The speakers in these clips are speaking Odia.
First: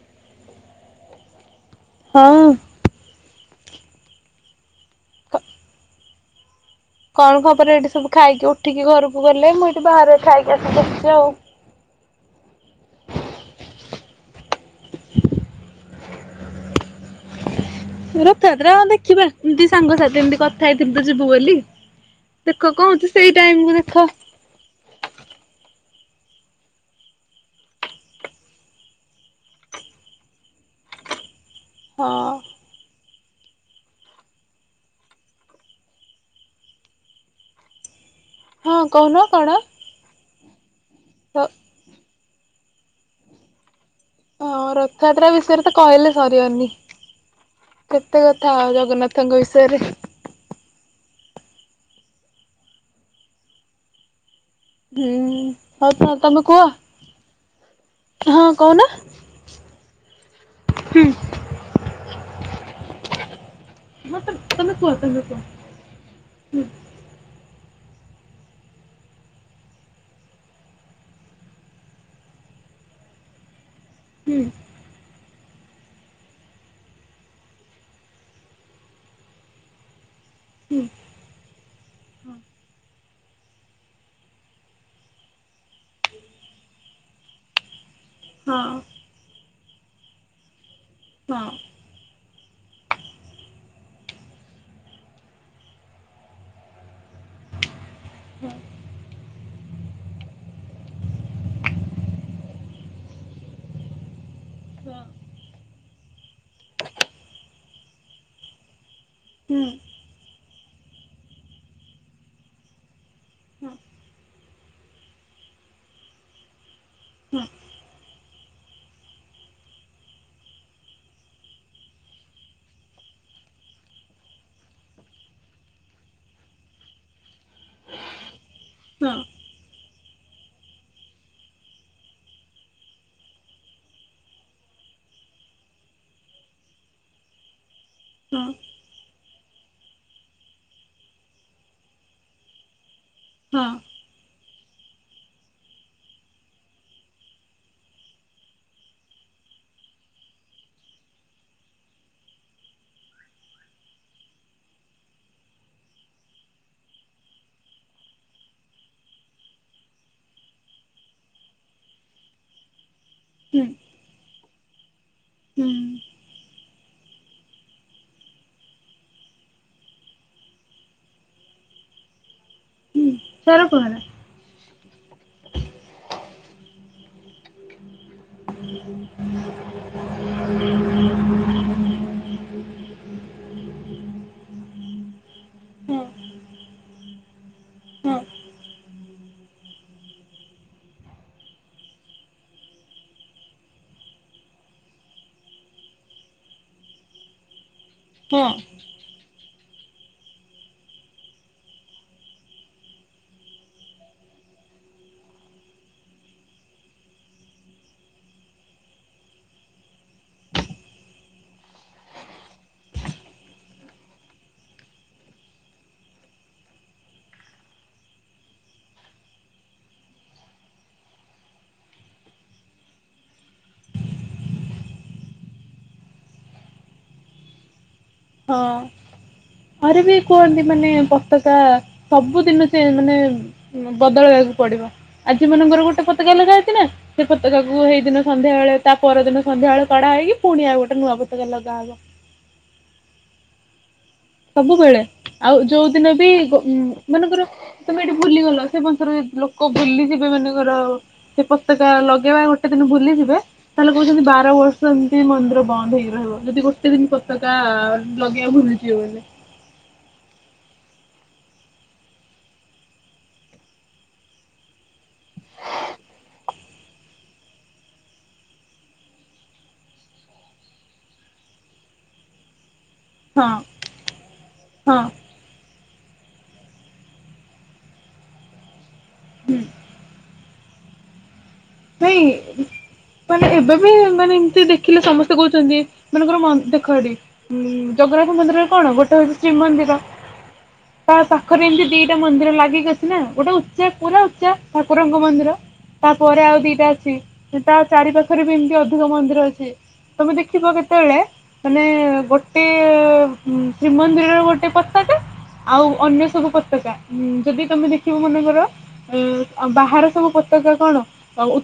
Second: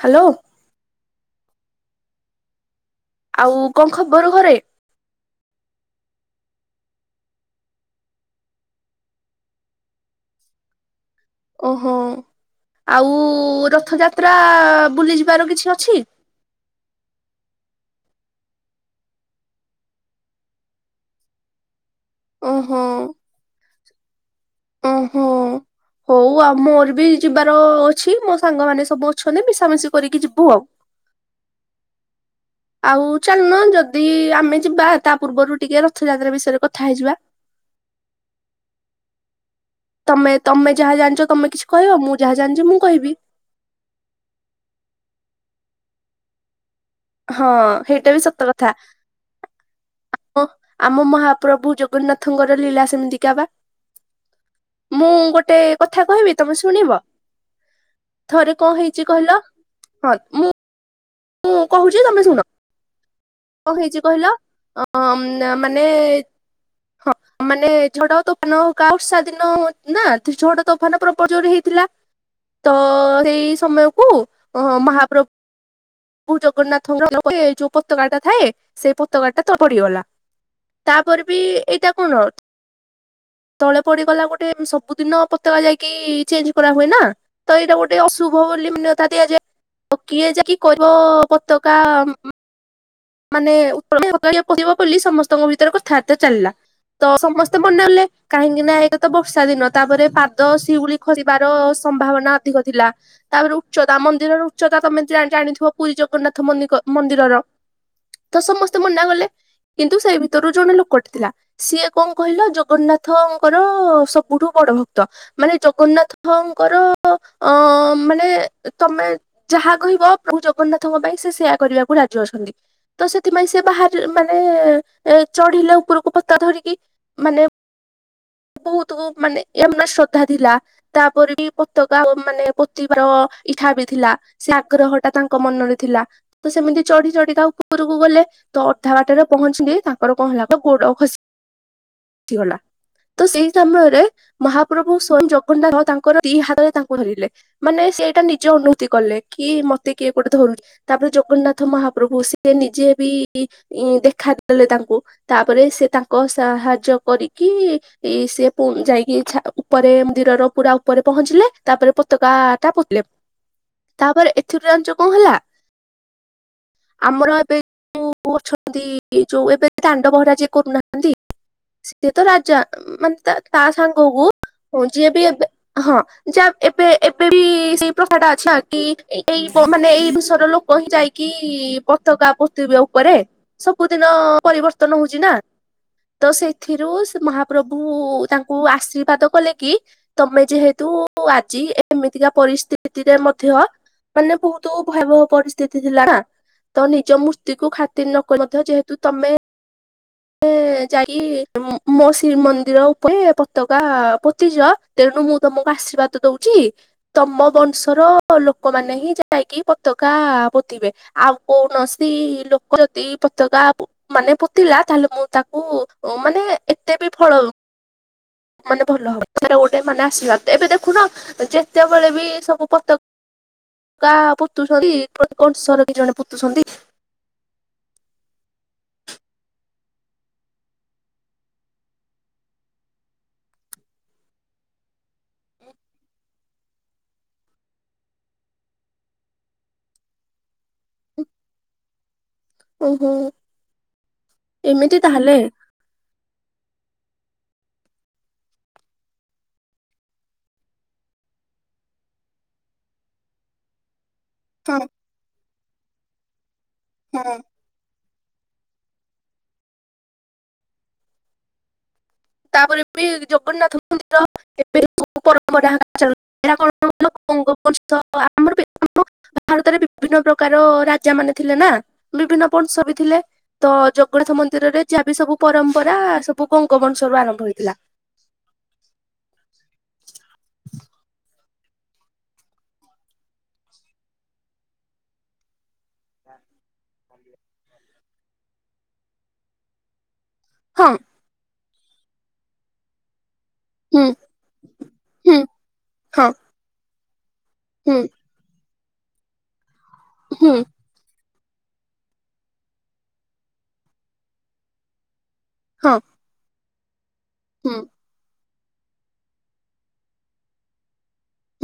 ହାଲୋ? ହଁ। ଆଉ କଣ ଖବର ଘରେ? କଣ ଖବର ଏଠି ସବୁ ଖାଇକି ଉଠିକି ଘରକୁ ଗଲେ ମୁଁ ଏଇଠି ବାହାରେ ଖାଇକି ଆସି ବସିଚି ଆଉ। ଓହୋ। ଆଉ ରଥଯାତ୍ରା ବୁଲି ଯିବାର କିଛି ଅଛି? [inaudible] [unintelligible] ରଥଯାତ୍ରା ଦେଖିବା ଏମତି ସାଙ୍ଗସାଥି ଏମତି କଥା ହେଇଥିଲୁ ତ ଯିବୁ ବୋଲି। ଦେଖ ଓହୋ କୋହୁଚି ସେଇ ଟାଇମରେ ଦେଖ। ହୋଉ ଆଉ ମୋର ବି ଯିବାର ଅଛି ମୋ ସାଙ୍ଗମାନେ ସବୁ ଅଛନ୍ତି ମିଶାମିଶି କରିକି ଯିବୁ ଆଉ। ହଁ। ଆଉ ଚାଲୁନ ଯଦି ଆମେ ଯିବା ତା ପୂର୍ବରୁ ଟିକେ ରଥଯାତ୍ରା ବିଷୟରେ କଥା ହେଇଯିବା। ହଁ କୋହୁନ କଣ? ତମେ ତମେ ଯାହା ଜାଣିଚ ତମେ କିଛି କହିବ, ମୁଁ ଯାହା ଜାଣିଚି ମୁଁ କହିବି। ହଁ ରଥଯାତ୍ରା ବିଷୟରେ ତ କହିଲେ ସରିିବନି। ହଁ ହେଇଟା ବି ସତ କଥା ଜଗନ୍ନାଥଙ୍କ ବିଷୟରେ। ଆମ ଆମ ମହା ପ୍ରଭୁ ଜଗନ୍ନାଥଙ୍କର ଲୀଳା ସେମିତିକା ପା। ମୁଁ ହୁଁ। ଗୋଟେ ହଉ କଥା ତ କହିବି ତମେ କୁହ ଶୁଣିବ? ହଁ ଥରେ କଣ କହୁନ। ହେଇଚି କହିଲ କଲ୍ ମୁଁ ହୁଁ ମୁଁ କୋହୁଚି ତମେ ଶୁଣ। କଣ ହେଇଚି ହଁ ତ କହିଲ ତମେ କୁହ ତମେ କୁହ ଅଁ-ମାନେ ହୁଁ ହଁ ମାନେ ଝଡ ତୋଫାନ କା ଉଷା ଦିନ ନା ତି ଝଡ ତୋଫାନ ପ୍ବଳର ଜୋରେ ହେଇଥିଲା। ତ ସେଇ ସମୟକୁ ହୁଁ ଅ ମହାପ୍ର ଭୁ ଜଗନ୍ନାଥ ଯୋଉ ପତକାଟା ଥାଏ ସେ ପତକାଟାଟା ତଳେ ପଡ଼ିଗଲା। ହୁଁ। ତାପରେ ବି ଏଇଟା କଣ ତଳେ ପଡିଗଲା ଗୋଟେ ସବୁଦିନ ପତକା ଯାଇକି ଚେଞ୍ଜ କରାହୁଏ ନା ତ ଏଇଟା ଗୋ ଗୋଟେ ଅଶୁଭ ହଁ ବୋଲି ମାନ୍ୟତା ଦିଆଯାଏ କିଏ ଯାଇକି କରିବ ହଁ ପତକା ମାନେ [inaudible] ବୋଲି ସମସ୍ତଙ୍କ ଭିତରେ କଥାବାର୍ତ୍ତା ଚାଲିଲା। ତ ସମସ୍ତେ ମନାକଲେ କାହିଁକିନା ଏଇଟା ତ ବର୍ଷା ଦିନ ତାପରେ ପାଦ ସିଉଳି ଖସିବାର ସମ୍ଭାବନା ଅଧିକ ଥିଲା ତାପରେ ଉଚ୍ଚତା ମନ୍ଦିରର ଉଚ୍ଚତା ହଁ ତମେ ଜା-ଜାଣିଥିବ ପୁରୀ ଜଗନ୍ନାଥ ମନ୍ଦିକ-ମନ୍ଦିରର ତ ସମସ୍ତେ ମନ୍ ନା କଲେ ହଁ। କିନ୍ତୁ ସେଇ ଭିତରୁ ଜଣେ ଲୋକଟି ଥିଲା ସିଏ କଣ କହିଲା ଜଗନ୍ନାଥ୍ ଥଙ୍କର ହଁ। ସବୁଠୁ ବଡ ଭକ୍ତ ମାନେ ଜଗନ୍ନାଥଙ୍କର ତ ସାର ଅ-ମାନେ ତମେ ଯାହା କହିବ ପ୍ରଭୁ ଜଗନ୍ନାଥଙ୍କ ପାଇଁ ସେ ସେୟା କରିବାକୁ ରାଜି ଅଛନ୍ତି। ତ ସେଥିପାଇଁ ସିଏ ବାହାରି-ମାନେ ଏ-ଚଢିଲେ ଉପରକୁ ପତକା ଧରିକି ମାନେ [inaudible] ବୋହୁତୁ ଉ-ମାନେ ଆମ ସତ ତାହା ଥିଲା ତାପରେ ବି ପତକା ମାନେ ପୋତିିବାର ଇଛା ବି ଥିଲା ସେ ଆଗ୍ରହଟା ତାଙ୍କ ମନରେ ଥିଲା ତ ସେମିତି ଚଢି ଚଢି ତା ଉପରକୁ ଗଲେ ତ ଅଧା ବାଟରେ ପହଞ୍ଚିଲି ତାଙ୍କର କଣ ହେଲା ଗୋଡ ଖସି-ସିଗଲା ତ ସେଇ ସମୟରେ ମହା ପ୍ରଭୁ ସ୍ଵୟଂ ଜଗନ୍ନାଥ ତାଙ୍କର ଦି ହାତରେ ତାଙ୍କୁ ଧରିଲେ ମାନେ ସେ ଏଟା ନିଜେ ଅନୁଭୂତି କଲେ କି ମତେ କିଏ ଗୋଟେ ଧରୁଚି ତାପରେ ଜଗନ୍ନାଥ ମହାପ୍ରଭୁ ଆସି ସେ ନିଜେ ବି ଦେଖାଦେଲେ ତାଙ୍କୁ ତାପରେ ସେ ତାଙ୍କ ସାହାଯ୍ୟ କରିି କି ଇ-ସିଏ ପୁଣ୍-ଯାଇକି ଛା-ଉପରେ ମନ୍ଦିରର ପୁରା ଉପରେ ପହଞ୍ଚିଲେ ତାପରେ ପତକା ଆଟା ପୋତିଲେ ତାପରେ ଏଥିରୁ ଯାଣିଚ କଣ ହେଲା? ଆମର ଏବେ ଯୋଉ ଅଛନ୍ତି ଯୋଉ ଏବେ ଦାଣ୍ଡ ପହଁରା ଯିଏ କରୁନାହାନ୍ତି ସେ ତ ରାଜା ମାନେ ତା ତା ପହଁରା। ସାଙ୍ଗକୁ ହଁ ଯିଏ ବି ଏବେ ହଁ ଯ ଏବେ ଏବେ ବି ସେଇ ପ୍ରଥାଟା ଅଛି କି ଏଇ ମାନେ ଏଇ ବିଷୟରେ ଲୋକ ହି ଯାଇକି ପତକା ପୋତିବେ ଉପରେ ସବୁଦିନ ପରିବର୍ତ୍ତନ ହଉଛି ନା। ତ ସେଥିରୁ ସେ ମହାପ୍ରଭୁ ତାଙ୍କୁ ଆଶୀର୍ବାଦ କଲେ କି ତମେ ଯେହେତୁ ତ ଆଜି ଏମିତିକା ପରିସ୍ଥିତିରେ ମଧ୍ୟ ମାନେ ବହୁତ ଭୟାବହ ପରିସ୍ଥିତି ଥିଲା ନା ତ ନିଜ ମୂର୍ତ୍ତିକୁୁ ଖାତିର ନକରି ହଁ ମଧ୍ୟ ଯେହେତୁ ତମେ [inaudible] ଯାଇ ମୋ ମୋ ଶ୍ରୀମନ୍ଦିର ଉପରେ ପତକା ପୋତିଚ ତେଣୁ ମୁଁ ତମକୁ ଆଶୀର୍ବାଦ ଦଉଚି ତମ ବଂଶର ଲୋକମାନେ ହିଁ ଯାଇକି ପତାକା ପୋ ତିବେ, ଆଉ କୌଣସି ଲୋକ ଯଦି ପତାକା ମାନେ ପୋତିଲା ତାହେଲେ ମୁଁ ତାକୁ ମାନେ ଏତେ ବି ଫଳ ମାନେ ଭଲ ହବ ଗୋଟେ ମାନେ ଆଶୀର୍ବାଦ ଏବେ ଦେଖୁନ ଯେତେବେଳେ ବି ସବୁ ପତ କା ପୋତୁଛନ୍ତି [unintelligible] କି ଜଣେ ପୋତୁଛନ୍ତି ହଁ। ଘରେ ବି କୁହନ୍ତି ମାନେ ପତକା ସବୁଦିନ ସେ ମାନେ ବଦଳେଇଆ କୁ ପଡିବ ଆଜି ମନଙ୍କର ଗୋଟେ ପତକା ଲଗା ହେଇଥିଲା ସେ ପତକାକୁ ସେଇ ଦିନ ସନ୍ଧ୍ୟା ବେଳେ ତା ପରଦିନ ସନ୍ଧ୍ୟା ବେଳେ କଢା ହେଇକି ପୁଣି ଆଉ ଗୋ ନୂଆ ପତକା ଲଗା ହବ। ଓହୋ। ଏମିତି ସବୁବେଳେ ତାହେଲେ। ଆଉ ଯୋଉ ଦିନ ବି ଗୋ ମନକର ତମେ ଯଦି ଭୁଲିଗଲ ସେ ବଂଶର ଯେଦି ଲୋକ ଭୁଲି ଯିବେ ମନେକର ସେ ପତକା ଲଗେଇବା ଗୋଟ ଗୋଟେ ଦିନ ଭୁଲିଯିବେ ତାହେଲେ କହୁଚନ୍ତି ବାର ହଁ ବର୍ଷ ଏମତି ମନ୍ଦିର ବନ୍ଦ ହେଇକି ରହିବ ଯଦି ଗୋଟେ ଦିନ ହଁ ପତକା ଲଗେଇବା ଭୁଲି ତାପରେ ବି ଜଗନ୍ନାଥ ମନ୍ଦିର ଏବେ ସବୁ ପରମ୍ପରା [unintelligible] [unintelligible] ଭାରତରେ ବିଭିନ୍ନ ପ୍ରକାର ରାଜା ମାନେ ଥିଲେ ନା ବିଭିନ୍ନ ବଂଶ ବି ଥିଲେ ହଁ ତ ଜଗନ୍ନାଥ ମନ୍ଦିରରେ ହଁ ଯାହା ବିି ସବୁ ପରମ୍ପରା ସବୁ ଗଙ୍ଗ ବଂ ଶ ରୁ ଆରମ୍ଭ ହୋଇଥିଲା। ହୁଁ। ନାଇଁ ମାନେ ଏବେ ବି ମାନେ ଏମତି ଦେଖିଲେ ସମସ୍ତେ କହୁଛନ୍ତି ମନେକର ମନ୍ଦ ଦେଖ ସେଠି ଉଁ ଜଗନ୍ନାଥ ମନ୍ଦିରରେ କଣ ଗୋଟେ ହଉଛି ଶ୍ରୀମନ୍ଦିର ହଁ ତା ପାଖରେ ଏମିତି ଦିଟା ମନ୍ଦିର ଲାଗିକି ଅଛି ନା। ଗୋଟେ ଉଚ୍ଚା ହୁଁ ପୁରା ଉଚ୍ଚା ଠାକୁରଙ୍କ ହୁଁ ମନ୍ଦିର, ହଁ ତାପରେ ଆଉ ଦିଟା ଅଛି। ସେ ତା ହୁଁ ଚାରି ପାଖରେ ବି ଏମତି ଅଧିକ ମନ୍ଦିର ଅଛି ତମେ ହୁଁ ଦେଖିବ କେତେବେଳେ ମାନେ ଗୋଟେ ଶ୍ରୀମନ୍ଦିରର ଗୋଟେ ପତାକା ଆଉ ହଁ ଅନ୍ୟ ସବୁ ପତକା ଉ ଯଦି ହୁଁ ତମେ ଦେଖିବ ମନେକର ଉଁ ଆଉ ବାହାର ସବୁ ପତକା କଣ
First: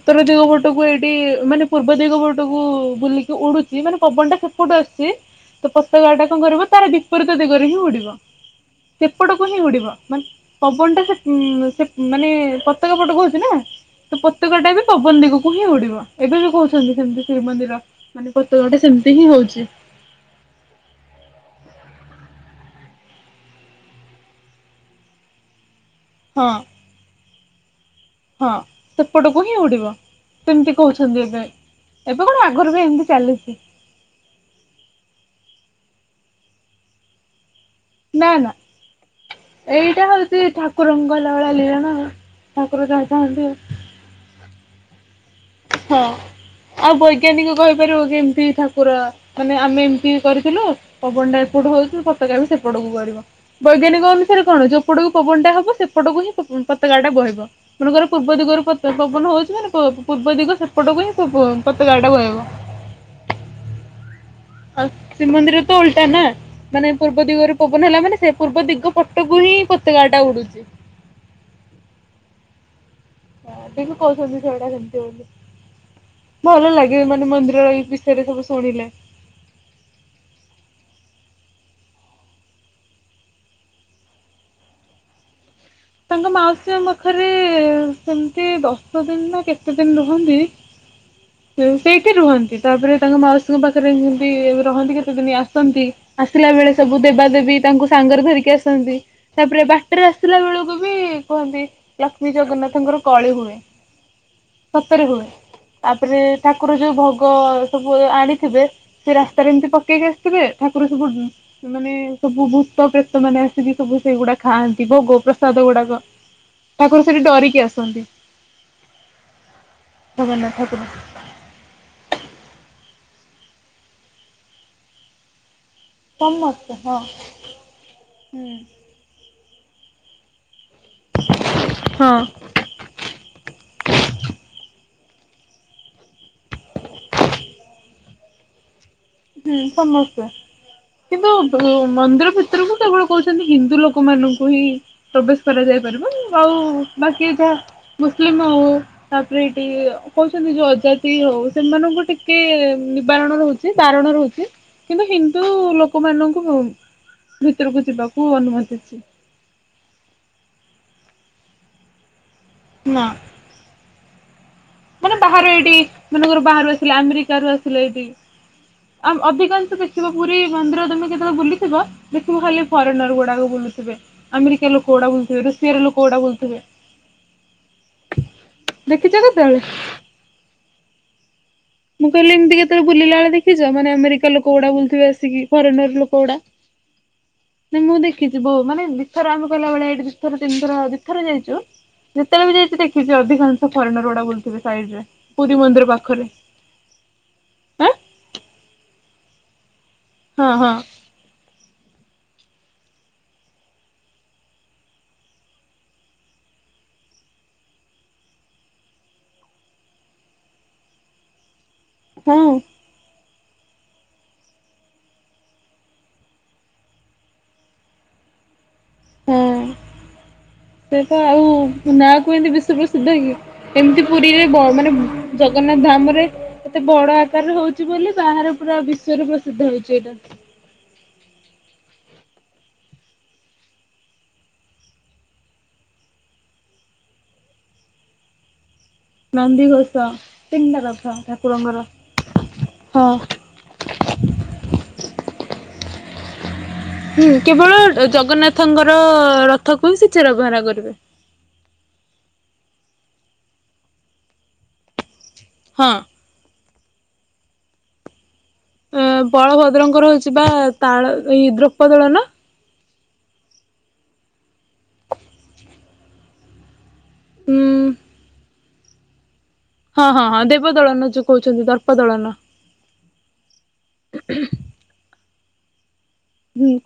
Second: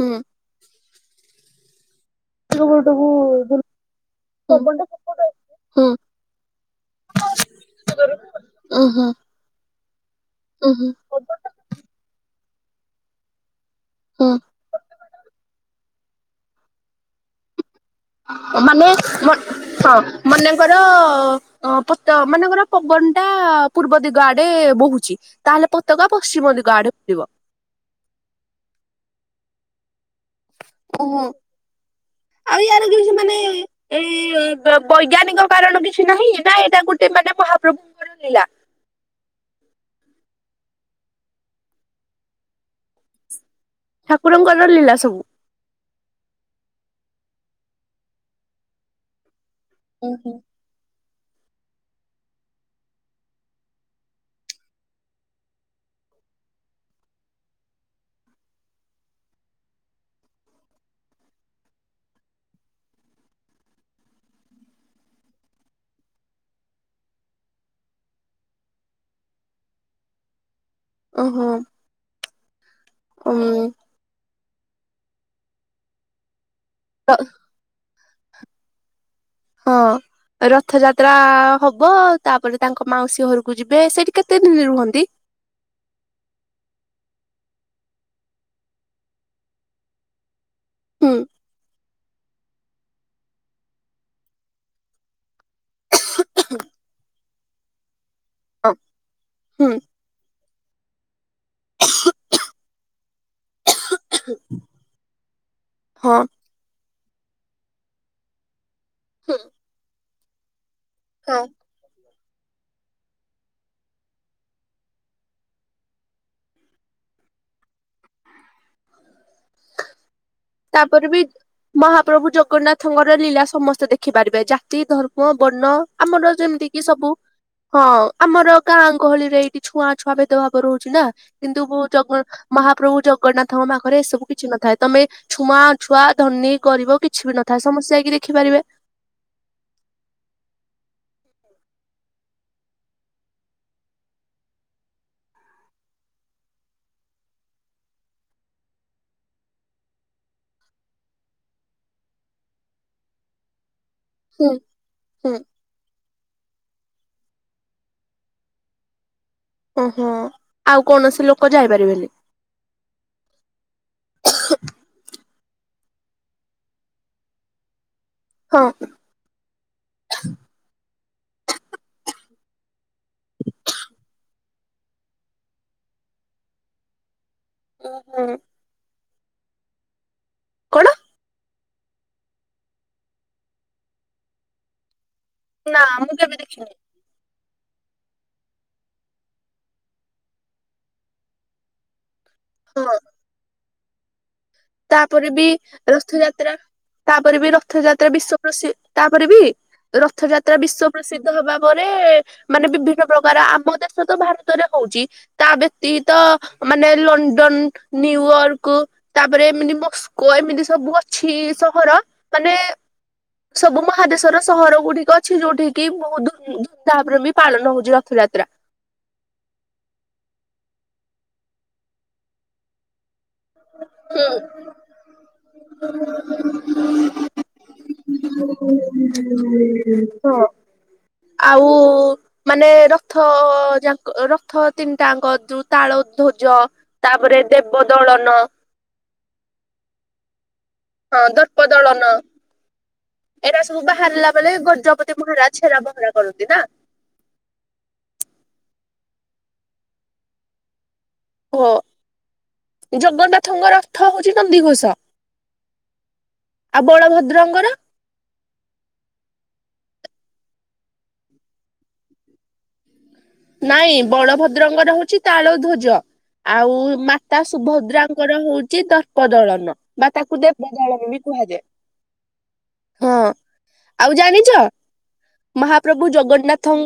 ହୁଁ ଦିଗ ପଟକୁ ଏଇଟି ମାନେ ପୂର୍ବ ଦିଗ ପଟକୁ ସେଠୁକୁ ବୁଲିକି ଉଡୁଚି ମାନେ ପବନଟା ହୁଁ ସେପଟୁ ଆସୁଛି। ତ ଉଁ ପତକାଟା କଁ କରିବ ତାର ବିପରୀତ ଦିଗରେ ହିଁ ଉଡିବ। ହୁଁ ସେପଟକୁ ହିଁ ଉଡିବ ମାନ ଉଁ ହୁଁ ପବନଟା ସେ ଉମ୍ ସେ ମାନେ ପତକା ପଟକୁ ଅଛି ନା। ତ ହୁଁ। ପତାକା ଟା ବି ପବନ ଦିଗକୁ ହିଁ ଉଡିବ ଏବେ ବି କହୁଛନ୍ତି ଯେମତି ଶ୍ରୀମନ୍ଦିର ମାନେ ପତାକାଟା ମାନେ ସେମିତି ହିଁ ମ ହଉଛି ହଁ ମନେଙ୍କର ତ ମନେକର ପବନ ଟା ପୂର୍ବ ଦିଗ ଆଡେ ବହୁଛି, ତାହେଲେ ପ ତକା ହଁ ପଶ୍ଚିମ ଦିଗ ଆଡେ ଉଡିବ। ଏପଟକୁ ହିଁ ଉଡିବ କେମତି ଓହୋ କହୁଛନ୍ତି ଏବେ ଏବେ କଣ ଆଉ ଆଗରୁ ବି ୟାର ଏମିତି କିଛି ମାନେ ଚାଲିଛି ଏଁ ବୈଜ୍ଞାନିକ କାରଣ ବି କିଛି ନାହିଁ, ନା ଏଇଟା ଗୋଟେ ମାନେ ମହାପ୍ରଭୁଙ୍କର ନା ଲୀଳା? ନା। ଏଇଟା ହୋଉଛି ଠାକୁରଙ୍କ ଲୀଳା ନା ଆଉ ଠାକୁର ଯାଇଥାନ୍ତି। ଠାକୁରଙ୍କର ଲୀଳା ସବୁ। ହଁ ଆଉ ବୈଜ୍ଞାନିକ କହିପାରିବ କେମିତି ଠାକୁର ମାନେ ଆମେ ଏମିତି ଓହୋ। କରିଥିଲୁ। ପବନ ଟା ଏପଟୁ ହଉଛି ପତକା ବି ସେପଟକୁ ଗଡିବ ବୈଜ୍ଞାନିକ ଅନୁସାରେ କଣ ଯୋଉପଟୁ ପବନ ଟା ହବ ସେପଟ ପଟକୁ ହିଁ ପ ପତକା ଟା ବହିବ ମନେଙ୍କର ପୂର୍ବ ଦିଗରୁ ପବନ ହୋଉଚି ପୁ ପୂର୍ବ ଦିଗ ସେପଟକୁ ହିଁ ପ ପତକାଟା ବୋହିବ। ଆଉ ଶ୍ରୀମନ୍ଦିର ତ ଓଲଟା ନା। ମାନେ ପୂର୍ବ ଦିଗରେ ପବନ ହେଲା ମାନେ ସେ ପୂର୍ବ ଦିଗ ପଟକୁ ହିଁ ପତକାଟା ଉଡୁଚି। ଓହୋ। ଉଁ ଟୁ କହୁଛନ୍ତି ଟା କେମିତି ବୋଲି ଭଲ ଲାଗେ ତ ମାନେ ମନ୍ଦିର ସେଟ ସବୁ ଶୁଣିଲେ ହଁ। ରଥଯାତ୍ରା ହବ ତାପରେ ତାଙ୍କ ମାଉସୀ ଘରକୁ ଯିବେ ସେଇଠି କେତେ ଦିନ ରୁହନ୍ତି? ହ ତାଙ୍କ ମାଉସୀ ପାଖରେ ସେମିତି ଦଶ ଦିନ ନା କେତେ ଦିନ ରୁହନ୍ତି? ହୁଁ ସେଇଠି ରୁହନ୍ତି ତାପରେ ତାଙ୍କ ମାଉସୀଙ୍କ ପାଖରେ ଯେମିତି ରହନ୍ତି କେତେଦିନିଆ ଆ ଆସିଲା ବେଳେ ସବୁ ଦେବାଦେବୀ ତାଙ୍କୁ ସାଙ୍ଗରେ ଧରିକି ହଁ ଆସନ୍ତି, ତାପରେ ହୁଁ ବାଟରେ ଆସିଲା ବେଳକୁ ବି କୁହନ୍ତି ଲକ୍ଷ୍ମୀ ଜଗନ୍ନାଥଙ୍କର କଳି ହୁଏ। ସତରେ ହୁଏ ହଁ। ତାପରେ ଠାକୁର ଯୋଉ ଭଗ ସବୁ ଆଣିଥିବେ ସେ ରାସ୍ତାରେ ଏମିତି ପକେଇକି ଆସିଥିବେ। ଠାକୁର ସବୁ ହଁ ମାନେ ସବୁ ଭୂତ ପ୍ରେତ ମାନେ ଆସିକି ସବୁ ସେଗୁଡା ଖାଆନ୍ତି ଭୋଗ। ସାଧ ଗୁଡାକ ଠାକୁର ସେଠି ଡରିକି ଆସନ୍ତି। ଜଗନ୍ନାଥ ଠାକୁର। ତାପରେ ବି ମହାପ୍ରଭୁ ଜଗନ୍ନାଥଙ୍କର ଲୀଳା ସମସ୍ତେ ଦେଖିପାରିବେ, ଜାତି ଧର୍ମ ବର୍ଣ୍ଣ ଆମର ଯେମିତି ସମସ୍ତେ କିି ହଁ ସବୁ ହଁ ହୁଁ ଆମର ଗାଁ ଗହଳିରେ ଏଇଠି ଛୁଆ ଛୁଆ ଭେଦଭାବ ରହୁଛି ନା କିନ୍ତୁ ହଁ ମହାପ୍ରଭୁ ଜଗନ୍ନାଥଙ୍କ ପାଖରେ ଏ ସବୁ କିଛି ନଥାଏ ତମେ ଛୁଆ ଛୁଆ ଧନୀ କରିବ କିଛି ବି ନଥାଏ, ସମସ୍ତେ ଯାଇକି ଦେଖିପାରିବେ। ହୁଁ ସମସ୍ତେ କିନ୍ତୁ ମନ୍ଦିର ଭିତରକୁ କେବଳ କହୁଛନ୍ତି ହିନ୍ଦୁ ଲୋକ ମାନଙ୍କୁ ହିଁ ପ୍ରବେଶ କରାଯାଇ। ଆଉ ବାକି ଏ ଯ ମୁସଲିମ ହୋଉ ତାପରେ ଏଠି କହୁଛନ୍ତି ଯୋଉ ପ୍ରଜାତି ହୋଉ ସେମାନଙ୍କୁ ଟିକେ ନିବାରଣ ରହୁଚି। କାରଣ ରହୁଛି ହୁଁ କିନ୍ତୁ ହୁଁ ହିନ୍ଦୁ ଲୋକ ମାନଙ୍କୁ ଭିତରକୁ ଯିବାକୁ ଅନୁମତିଚି ଓହୋ ଆଉ କୌଣସି ଲୋକ ଯାଇପାରିବେନ। ନା। ମାନେ ବାହାରୁ ଏଇଠି ମାନେଙ୍କର ବାହାରୁ ଆସିଲା ଆମେରିକ ରୁ ଆସିଲା ଏଠି। ହଁ ଆ ଅଧିକାଂଶ ଦେଖିବ ପୁରୀ ମନ୍ଦିର ତମେ କେ ବୁଲୁ ଲଥିବ ଦେଖିବ ମୁଁ ଖା ଫରେନର ଗୁଡାକ ବୁଥିବେମରିକା ଲୋକ ଗୁଡା ବୁବେ ରୁିଆ ର ଲୋକ ଗୁଡା ଥିବ। ଓ ହୋ। ଦେଖିଛ କେତେବେଳେ ମୁଁ କହିଲି ଏମିତି କେତେବେଳେ ବୁିଲା ବେ ଦେଖିଚ ମାନେ ଆମେରିକା ଲୋକ ଗୁଡ ବୁଥିବ ଆ ନା ଫରେନର ମୁଁ ଲୋକ ଗୁଡା କେବେ ଦେଖିନି ନା ମୁଁ ଦେଖିଛି ଯିବ ମାନେ ଦିଇଥର ଆମେ କିଲା ବେଳେ ଏଇଠି ଦିଇଥର ତିନିଥର ଦୁଇଥର ଯାଇଚୁ। ଯେତେବେଳେ ବି ଯାଇଚି ହଁ ଦେଖିଚି ଅଧିକାଂଶ ଫରେଣ ରୋଡା ବୁଲଥେ ସାଇଡରେ ତାପରେ ବି ପୁରୀ ମନ୍ଦିର ପାଖରେ। ରଥଯାତ୍ରା ତାପରେ ବି ରଥଯାତ୍ରା ବିଶ୍ଵ ପ୍ରସିଦ୍ଧ ତାପରେ ବି ଆଁ ରଥଯାତ୍ରା ହଁ ହଁ ବିଶ୍ଵ ପ୍ରସିଦ୍ଧ ହବା ପରେ ମାନେ ବିଭିନ୍ନ ପ୍ରକାର ଆମ ଦେଶ ତ ଭାରତରେ ହୋଉଚି ତା ବ୍ୟତୀତ ମାନେ ଲଣ୍ଡନ ନିୁୟର୍କ ତା ତାପରେ ଏମିତି ମସ୍କୋ ଏମିତି ସବୁ ଅଛି ସହର ମାନେ ହଁ ସବୁ ମହାଦେଶର ସହର ଗୁଡିକ ଅଛି ଯୋଉଠି କିି ବହୁତମ ଧୁମଧାମରେ ବି ପାଳନ ହଉଛି ରଥ ଜା ଯାତ୍ରା। ହଁ ସେଟ ଆଉ ନାଁ କୁହନ୍ତି ବିଶ୍ଵ ପ୍ରସିଦ୍ଧ କି? ଏମିତି ପୁରୀରେ ବ ମାନେ ଜଗନ୍ନାଥ ଧାମରେ ଏତେ ବଡ ଆକାର ହଉଛି। ବୋଲି ବାହାରେ ପୁରା ବିଶ୍ଵରେ ପ୍ରସିଦ୍ଧ ହେଇଛି ଏଇଟା। [unintelligible] ହଁ ଆଉ। ମାନେ ରଥ ଯାଙ୍କ ରଥ ତିନିଟା ଆଙ୍କ ରୁ ତାଳ ଧ୍ୱଜ ତାପରେ ଦେବ ଦଳନ। ନନ୍ଦି ଘୋଷ। ହଁ ଦର୍ପ ଦଳନ। ହଁ। ଏଇଟା ସବୁ ବାହାରିଲା ବେଳେ ଗଜପତି ମହାରାଜ ଛେରା ବହରା କରନ୍ତି ନା। ହୁଁ କେବଳ ଜଗନ୍ନାଥଙ୍କର ରଥକୁ ହିଁ ସେ ଛେରା ପ ହଁ ରା କରିବେ। ଓ ଜଗନ୍ନାଥଙ୍କର ରଥ ହଉଛି ନନ୍ଦିଘୋଷ। ହଁ। ଆଉ ବଳଭଦ୍ରଙ୍ଗର? ଅ ବଳଭଦ୍ରଙ୍କର ହଉଛି ବା ତାଳ ଦ୍ରପଦଳ ନ। ନାଇଁ ବଳଭଦ୍ରଙ୍ଗର ହଉଛି ତାଳ ଧ୍ୱଜ ଆଉ ମାତା ହୁଁ ସୁଭଦ୍ରାଙ୍କର ହଉଛି ଦର୍ପ ଦଳନ। ବା ହଁ ହଁ ହଁ ତାକୁ ଦେ ବ ଦେବଦଳନ ଦଳନ ବି ଯୋଉ କୁହାଯାଏ। କହୁଛନ୍ତି ଦର୍ପ ଦଳନ। ହଁ ଆଉ ଜାଣିଛ? ମହାପ୍ରଭୁ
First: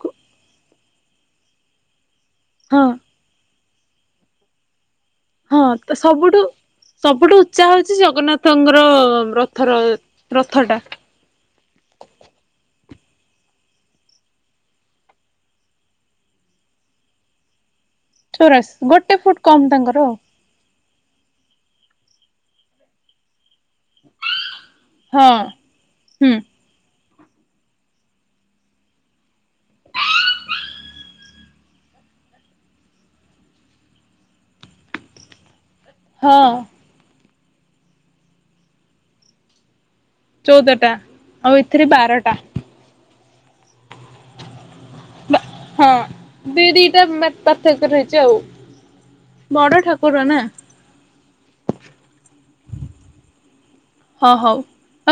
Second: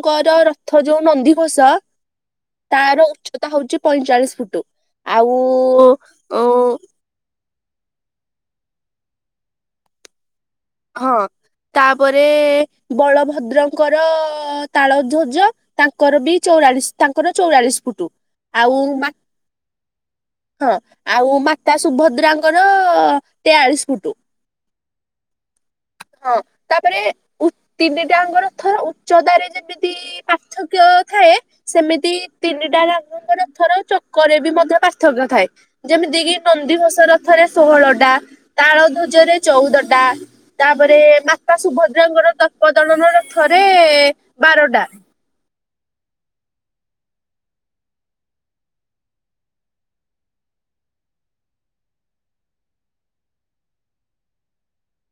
ହୁଁ ରଥ ଯୋଉ ନନ୍ଦିଘୋଷ ହଁ। ତାର ଉଚ୍ଚତା ହଉଛି ପଇଁଚାଳିଶ ଫୁଟ। ଆଉ ହଁ ତ ଅ ସବୁଠୁ ସବୁଠୁ ଯାହା ହଉଛି ଜଗନ୍ନାଥଙ୍କର ରଥର ରଥଟା। ହଁ ତାପରେ ବଳଭଦ୍ରଙ୍କର ତାଳ ଧୂଜ ତାଙ୍କର ବି ଚଉରାଳିଶ ତାଙ୍କର ଚଉରାଳିଶ ଫୁଟ। ଚୋରାଶ ଆଉ ଗୋଟେ ଫୁଟ କମ୍ ତାଙ୍କର ଆଉ। ହଁ। ଆଉ ମାତା ସୁଭଦ୍ରାଙ୍କର ତେୟାଳିଶ ଫୁଟ। ହଁ ହୁଁ ହଁ ତାପରେ ତିନିଟାଙ୍କର ଥର ଉଚ୍ଚତାରେ ଯେମିତି ପାର୍ଥକ୍ୟ ଥାଏ ସେମିତି ତିନିଟା ରାମଙ୍କର ଥର ଚକରେ ବି ମଧ୍ୟ ପାର୍ଥକ୍ୟ ଥାଏ। ଯେମିତି କିି ହଁ ନନ୍ଦିଘୋଷ ରଥରେ ଷୋହଳ ଟା ତାଳ ଧ୍ୱଜରେ ଚଉଦ ଟା। ଚଉଦଟା ତାପରେ ଆଉ ମାତା ଏଥିରେ ବାରଟା। ସୁଭଦ୍ରାଙ୍କର ତତ୍ପ ଦଳନ ର ଥରେ ବାରଟା। ବା ହଁ ଦି ଦିଟା ପାର୍ଥକ ରହିଛି ଆଉ। ବଡ ଠାକୁର ନା। ହଁ ହଉ।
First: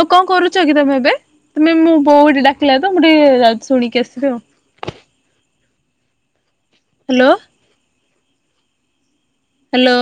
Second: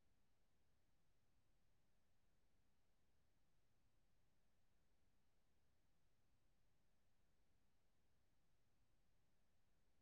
ଆଉ କଣ କରୁଛ କି ତମେ ଏବେ? ତମେ ମୁଁ ବୋଉୋ ଡାକିଲ ତ ମୁଁ ଟିକେ ଶୁଣିକି ଆସିବି ଆଉ। [inaudible] ହ୍ୟାଲୋ। ହ୍ୟାଲୋ।